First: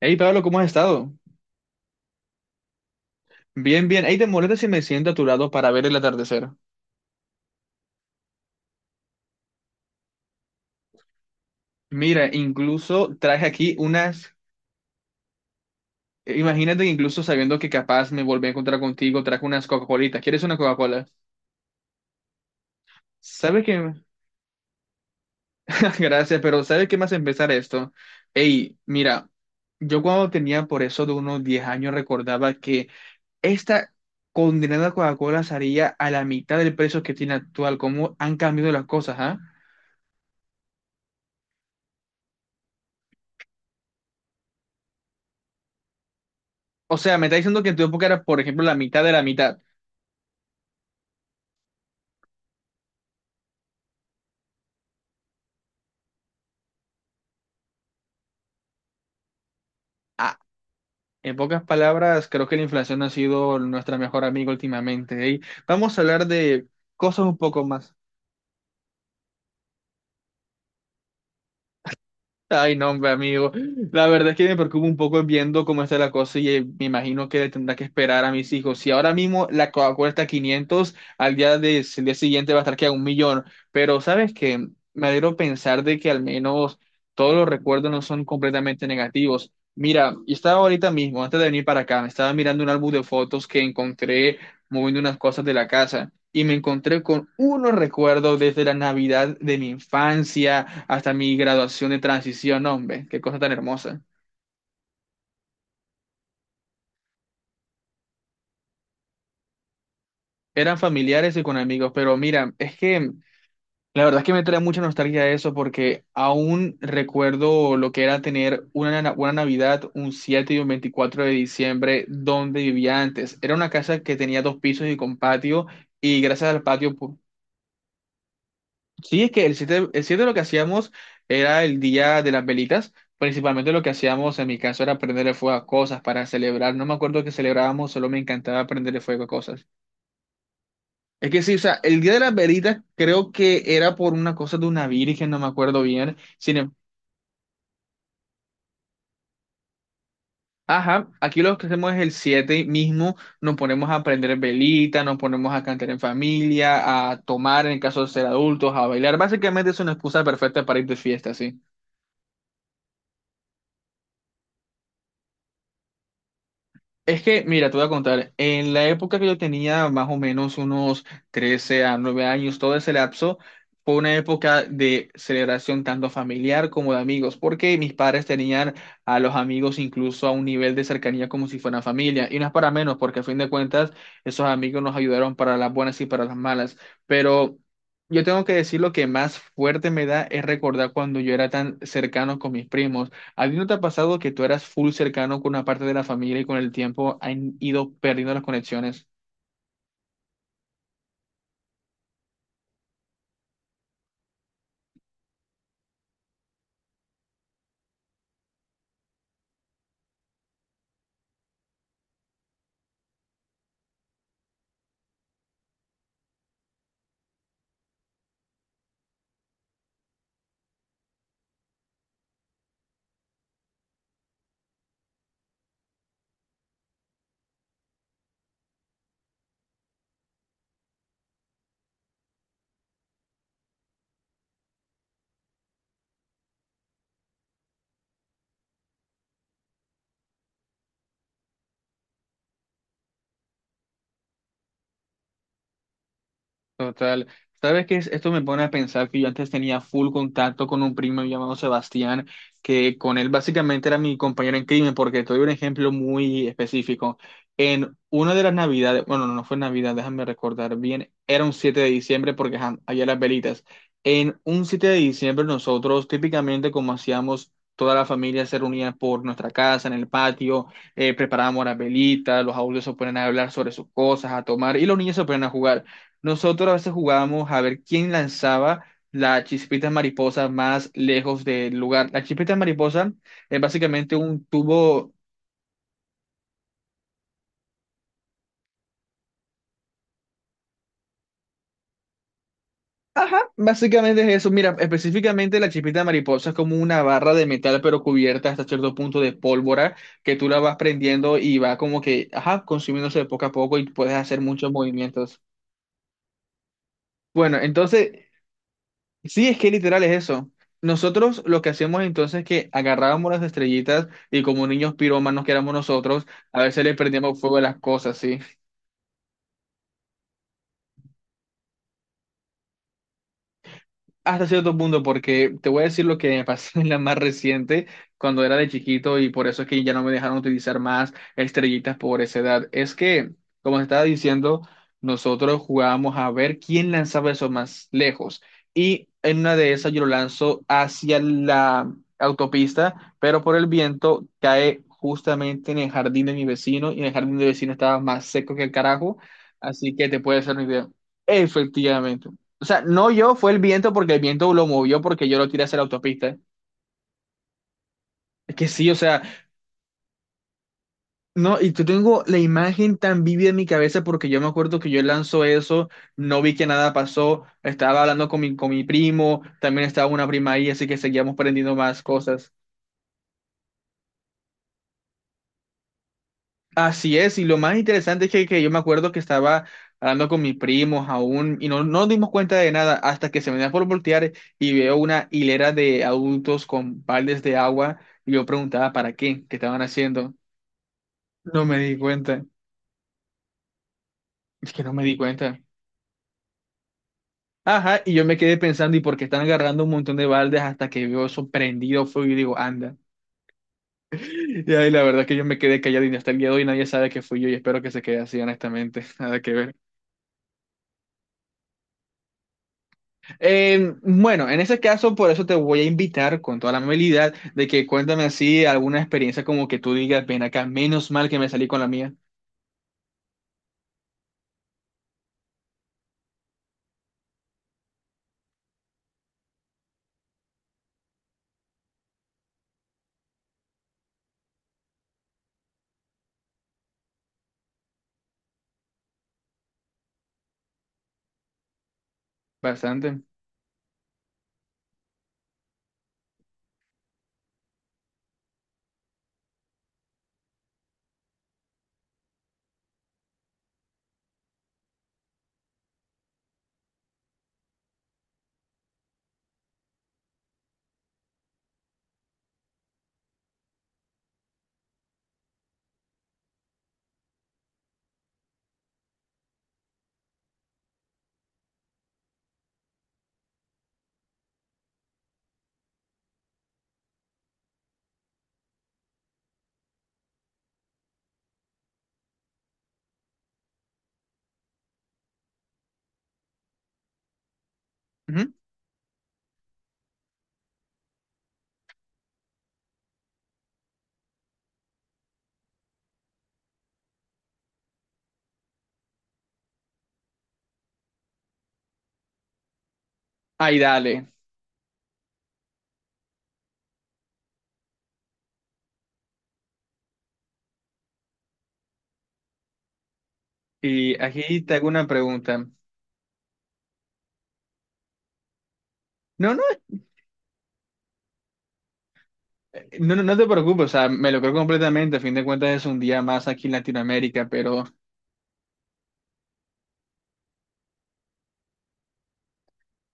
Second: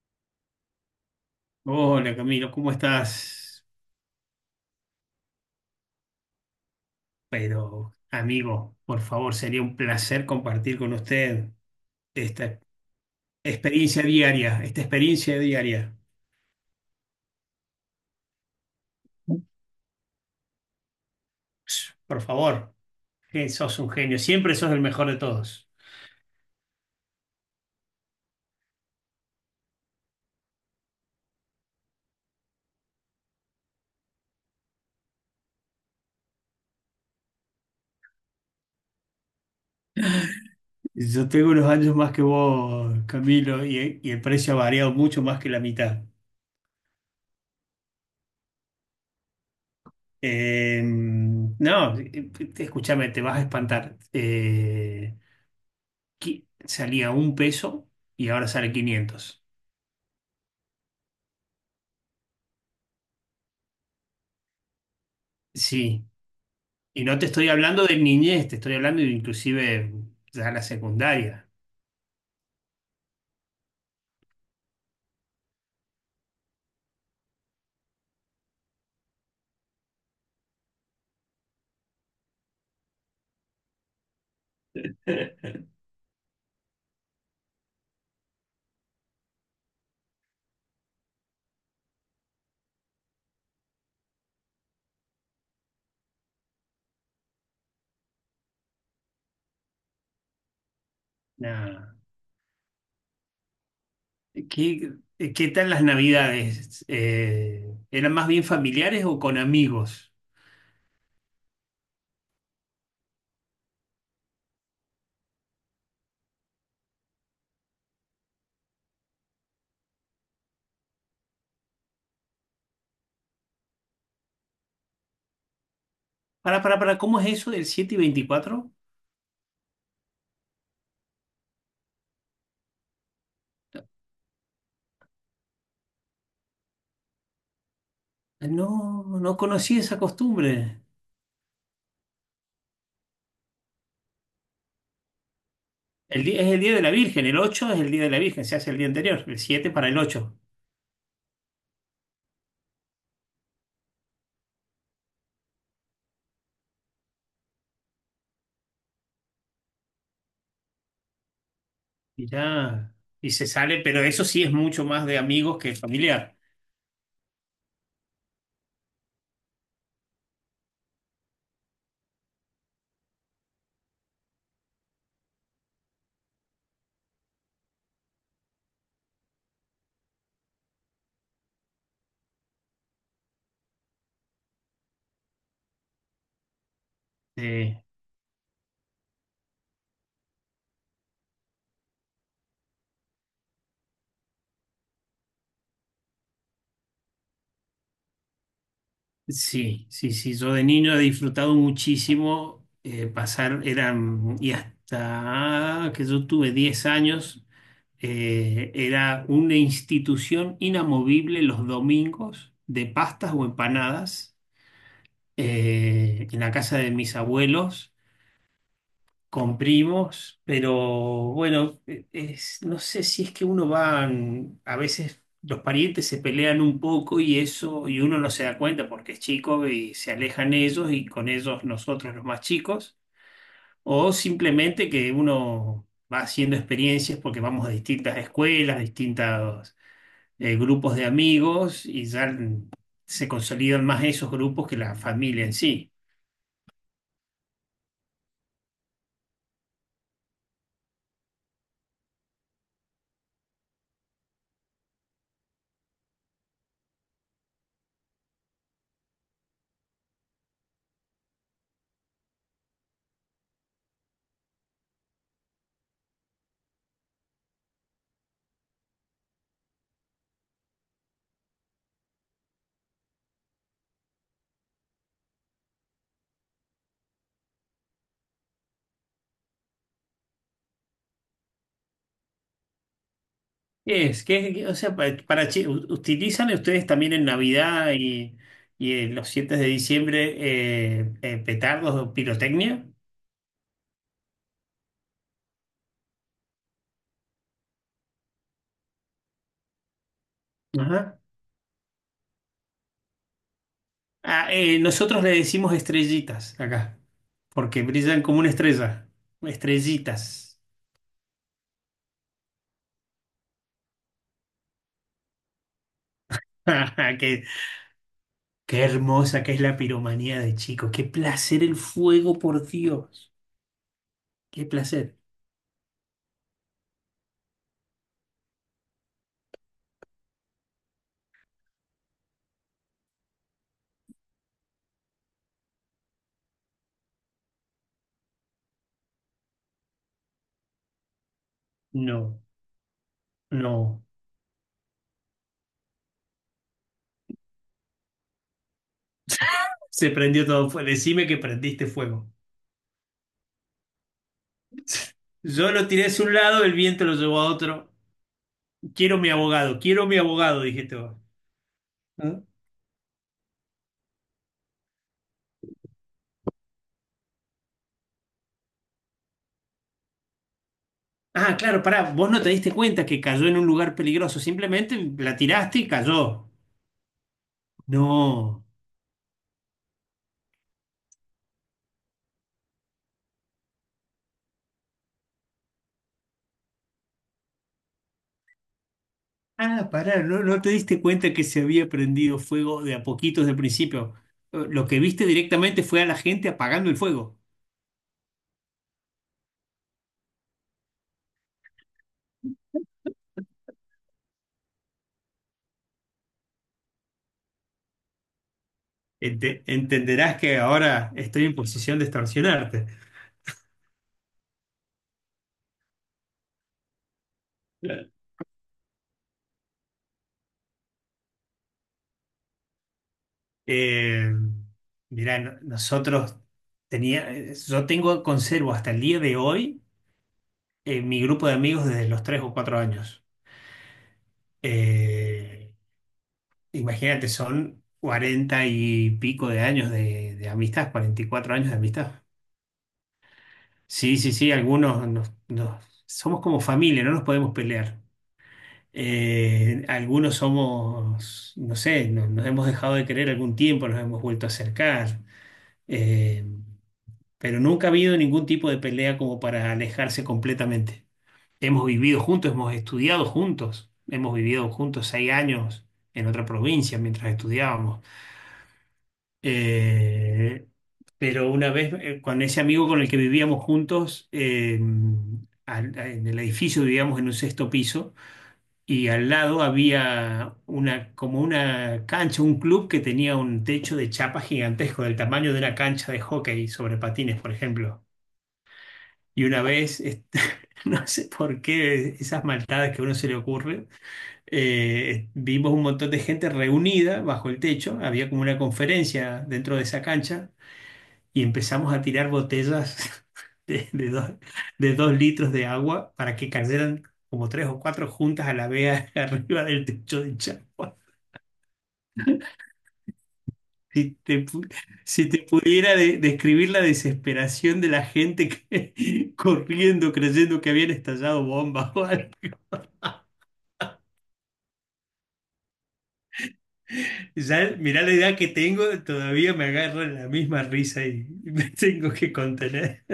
Hey Pablo, ¿cómo has estado? Hola Camilo, ¿cómo estás? Bien, bien. Hey, ¿te molesta si me siento a tu lado para ver el atardecer? Pero amigo, por favor, sería un placer compartir con usted Mira, esta incluso traje aquí experiencia unas. diaria, Imagínate que incluso sabiendo que capaz me volví a encontrar contigo, traje unas Coca-Colitas. ¿Quieres una Coca-Cola? Ups, por favor, que ¿Sabes sos un qué? genio, siempre sos el mejor de todos. Gracias, pero ¿sabes qué más empezar esto? Hey, mira, yo cuando tenía por eso de unos 10 años recordaba que esta condenada Coca-Cola salía a la mitad del precio que tiene actual. ¿Cómo han cambiado las cosas, ah? Yo tengo unos años más que vos, Camilo, y el precio ha variado mucho más que la mitad. O sea, me está diciendo que en tu época era, por ejemplo, la mitad de la mitad. No, Escúchame, te vas a espantar. Salía un peso y ahora sale 500. Ah, en pocas palabras, creo que la inflación ha sido nuestra mejor amiga últimamente. ¿Eh? Vamos a Sí. hablar de Y no cosas te un estoy poco hablando más. de niñez, te estoy hablando de inclusive ya la secundaria. Ay, no, hombre, amigo. La verdad es que me preocupa un poco viendo cómo está la cosa y me imagino que tendrá que esperar a mis hijos. Si ahora mismo la Coca-Cola está a 500, al día, el día siguiente va a estar que a un millón. Pero, ¿sabes qué? Me alegro pensar de que al menos todos los recuerdos no son completamente negativos. Mira, y estaba ahorita mismo, antes de venir para acá, me estaba mirando un álbum de fotos que encontré moviendo unas cosas de la casa y me encontré con unos recuerdos desde la Navidad de mi infancia hasta mi graduación Nah, de transición. No, hombre, qué cosa tan hermosa. ¿qué, qué tal las navidades? ¿Eran más bien familiares o con amigos? Eran familiares y con amigos, pero mira, es que la verdad es que me trae mucha nostalgia eso porque aún recuerdo lo que era tener una Navidad un 7 y un 24 de diciembre donde vivía antes. Era una casa que tenía dos pisos y con patio, y gracias al patio. Para, ¿cómo es eso del siete y 24? Sí, es que el 7, el 7 lo que hacíamos era el día de las velitas. Principalmente lo que hacíamos en mi caso era prenderle fuego a cosas para celebrar. No me acuerdo que celebrábamos, solo me Ah, encantaba no, prenderle fuego a no cosas. conocí esa costumbre. Es que sí, o sea, el día de las velitas creo que era por una cosa de una virgen, no me acuerdo bien. El día, es Sin el em- día de la Virgen, el ocho es el día de la Virgen, se hace el día anterior, el 7 para el ocho. Ajá, aquí lo que hacemos es el 7 mismo, nos ponemos a prender velitas, nos ponemos a cantar en familia, a tomar en caso de ser adultos, a bailar. Básicamente es una excusa perfecta para ir de fiesta, sí. Y ya, y se sale, pero eso sí es mucho más de amigos que familiar. Es que, mira, te voy a contar, en la época que yo tenía más o menos unos 13 a 9 años, todo ese lapso, fue una época de celebración tanto familiar como de amigos, porque mis padres tenían a los amigos incluso a un nivel de cercanía como si fueran familia, y no es para menos, porque a fin de cuentas esos amigos nos ayudaron para las buenas y para las malas, pero... Sí. Yo tengo que decir lo que más fuerte me da es recordar cuando yo era tan cercano con mis primos. ¿A ti no te ha pasado que tú eras full cercano con una parte de la familia y con el tiempo han ido perdiendo las conexiones? Sí, sí, sí. Yo de niño he disfrutado muchísimo, pasar, eran, y hasta que yo tuve 10 años, era una institución inamovible los domingos de pastas o empanadas en la casa de mis abuelos con primos, pero bueno, no sé si es que uno va, a veces los parientes se pelean un poco y eso, y uno no se da cuenta porque es chico y se alejan ellos y con ellos nosotros los más chicos, o simplemente que uno va haciendo experiencias porque vamos a distintas escuelas, distintos grupos de amigos y ya se consolidan más esos grupos que la familia en sí. Total. ¿Sabes qué es? Esto me pone a pensar que yo antes tenía full contacto con un primo llamado Sebastián, que con él básicamente era mi compañero en crimen, porque te doy un ejemplo muy específico. En una de las navidades, bueno, no fue Navidad, déjame recordar bien, era un 7 de diciembre porque ajá, había las velitas. En un 7 de diciembre nosotros típicamente como hacíamos... Toda la familia se reunía por nuestra casa, en el patio, preparábamos las velitas, los adultos se ponían a hablar sobre sus cosas, a tomar, y los niños se ponían a jugar. Nosotros a veces jugábamos a ver quién lanzaba la chispita mariposa más lejos del lugar. La chispita mariposa es ¿Qué básicamente es? un O sea, tubo. para, ¿utilizan ustedes también en Navidad y en los 7 de diciembre petardos o pirotecnia? Ajá, básicamente es eso. Mira, específicamente la chispita mariposa es como una barra de metal, pero cubierta hasta cierto punto de pólvora, que tú la vas Ajá. prendiendo y va como que, ajá, consumiéndose poco a poco y puedes hacer Ah, muchos nosotros le movimientos. decimos estrellitas acá, Bueno, porque brillan entonces como una estrella. sí, es que literal es eso. Estrellitas. Nosotros lo que hacíamos entonces es que agarrábamos las estrellitas y como niños pirómanos que éramos nosotros, a veces le prendíamos Qué, fuego a las cosas, ¿sí? qué hermosa que es la piromanía de chicos. Qué placer el fuego, por Dios. Hasta Qué cierto punto, placer. porque te voy a decir lo que me pasó en la más reciente, cuando era de chiquito, y por eso es que ya no me dejaron utilizar más estrellitas por esa edad. Es que, como te estaba diciendo, nosotros jugábamos a ver quién lanzaba eso más lejos. Y en una de esas yo lo lanzo hacia la No, autopista, pero por el no. viento cae justamente en el jardín de mi vecino, y en el jardín de mi vecino estaba más seco que el carajo, así que Se te puedes prendió hacer una todo fuego. idea. Decime que prendiste Efectivamente. fuego. O sea, no yo, fue el viento porque el viento lo movió porque yo lo tiré Yo hacia la lo tiré hacia un autopista. lado, el viento lo llevó a otro. Es que sí, o sea, Quiero mi abogado, dijiste vos. no, y yo tengo la ¿No? imagen tan vívida en mi cabeza porque yo me acuerdo que yo lanzó eso, no vi que nada pasó, estaba hablando con mi primo, también estaba una prima ahí, así que seguíamos Ah, aprendiendo claro, pará, más vos no te cosas. diste cuenta que cayó en un lugar peligroso, simplemente la tiraste y cayó. Así es, y lo más interesante es que No. yo me acuerdo que estaba hablando con mis primos aún y no, no nos dimos cuenta de nada hasta que se me da por voltear y veo una hilera de adultos con baldes de agua y yo preguntaba para qué, qué estaban Ah, pará, haciendo. no, no te diste cuenta que se No me había di prendido cuenta, fuego de a poquitos del principio. Es que Lo no que me di viste cuenta. directamente fue a la gente apagando el fuego. Ajá, y yo me quedé pensando y por qué están agarrando un montón de baldes hasta que veo eso prendido fuego y digo, anda. Y ahí la verdad es que yo me quedé callado y hasta el día de hoy nadie sabe que fui yo y espero que se quede así honestamente, nada que ver. Entenderás que ahora estoy en posición de extorsionarte. Bueno, en ese caso, por eso te voy a invitar con toda la amabilidad de que cuéntame así alguna experiencia como que tú digas, ven acá, menos mal que me salí con la mía. Eh, Mirá, nosotros tenía, yo tengo, conservo hasta el día de hoy mi grupo de amigos desde los 3 o 4 años. Eh, Imagínate, son 40 y pico de años de amistad, 44 años de amistad. Bastante. Sí, sí, sí, algunos nos, somos como familia, no nos podemos pelear. Algunos somos, no sé, nos hemos dejado de querer algún tiempo, nos hemos vuelto a acercar. Eh, pero nunca ha habido ningún tipo de pelea como para alejarse completamente. Hemos vivido juntos, hemos estudiado juntos, hemos vivido juntos 6 años en otra provincia mientras estudiábamos. Eh, pero una vez, con ese amigo con el que vivíamos juntos, en el edificio vivíamos en un 6.º piso y al lado había una, como una cancha, un club que tenía un techo de chapa gigantesco del tamaño de una cancha de hockey sobre patines, por ejemplo. Ujú. Y una vez, este, no sé por qué esas maldades que a uno se le ocurre, vimos un montón de gente reunida bajo el techo, había como una conferencia dentro de esa cancha y empezamos a tirar botellas Ay, de, de dale. dos, de 2 litros de agua para que cayeran como tres o cuatro juntas a la vez arriba del techo de Chagua. Si Y te, aquí pu- te hago una si te pregunta. pudiera describir la desesperación de la gente que, No, no, corriendo creyendo que habían estallado bombas. No, no no te preocupes, o sea, me lo creo completamente. A fin de cuentas es un día más aquí en Latinoamérica, Ya, pero mirá la edad que tengo, todavía me agarra la misma risa y me tengo que contener.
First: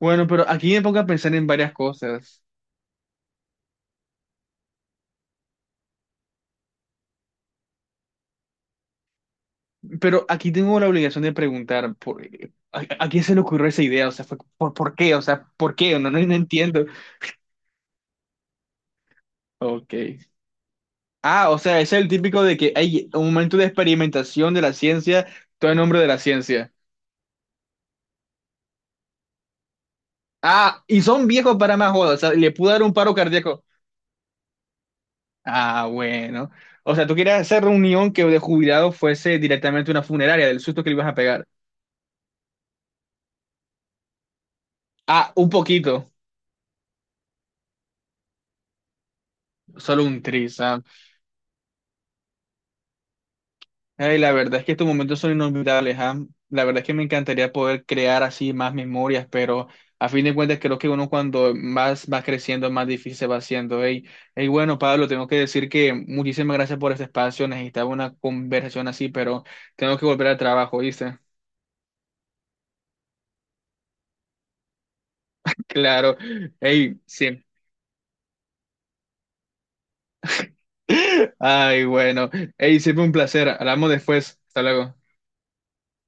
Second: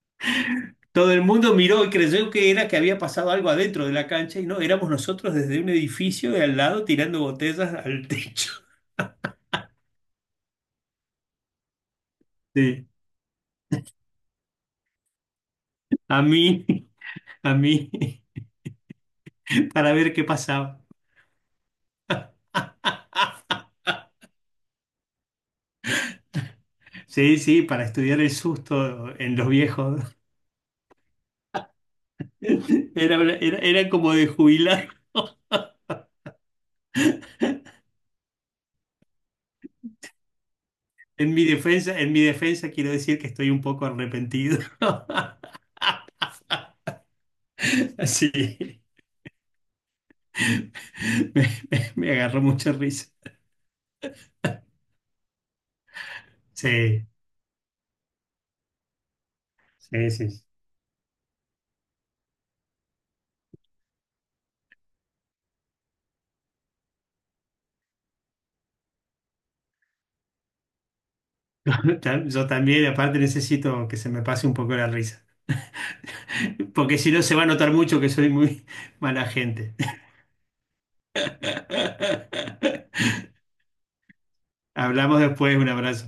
bueno, pero aquí me pongo a Todo el pensar en mundo varias miró y creyó cosas. que era que había pasado algo adentro de la cancha y no, éramos nosotros desde un edificio de al lado tirando botellas al techo. Pero aquí tengo la obligación de preguntar, ¿por, a, Sí, a quién se le ocurrió esa idea? O sea, fue, ¿Por qué? O sea, ¿por qué? No, no, a no mí, entiendo. a mí, para Ok. ver qué pasaba. Ah, o sea, es el típico de que hay un momento de experimentación de la ciencia, todo en nombre de la ciencia. Sí, sí, para estudiar el susto en los viejos. Ah, y son viejos para más jodas, o sea, le pudo dar un paro Era, era, cardíaco. era como de jubilar. Ah, bueno. O sea, tú querías hacer reunión que de jubilado fuese directamente una funeraria, del susto que le ibas a pegar. En mi defensa quiero decir que estoy un poco arrepentido. Ah, un poquito, Sí. solo un tris. Ah. Me, me agarró mucha risa. Ay, la verdad es que estos momentos son inolvidables, ¿ah? La verdad es que me Sí, encantaría poder crear así más memorias, pero a sí, fin de sí. cuentas creo que uno cuando más va creciendo, más difícil se va haciendo. Y bueno, Pablo, tengo que decir que muchísimas gracias por este espacio. Necesitaba una conversación así, pero tengo que volver al trabajo, ¿viste? Yo también, aparte necesito que se me pase un poco la risa, Claro. porque Ey, si no se va sí. a notar mucho que soy muy mala gente. Ay, bueno. Ey, siempre un placer. Hablamos después. Hasta luego. Hablamos después, un abrazo.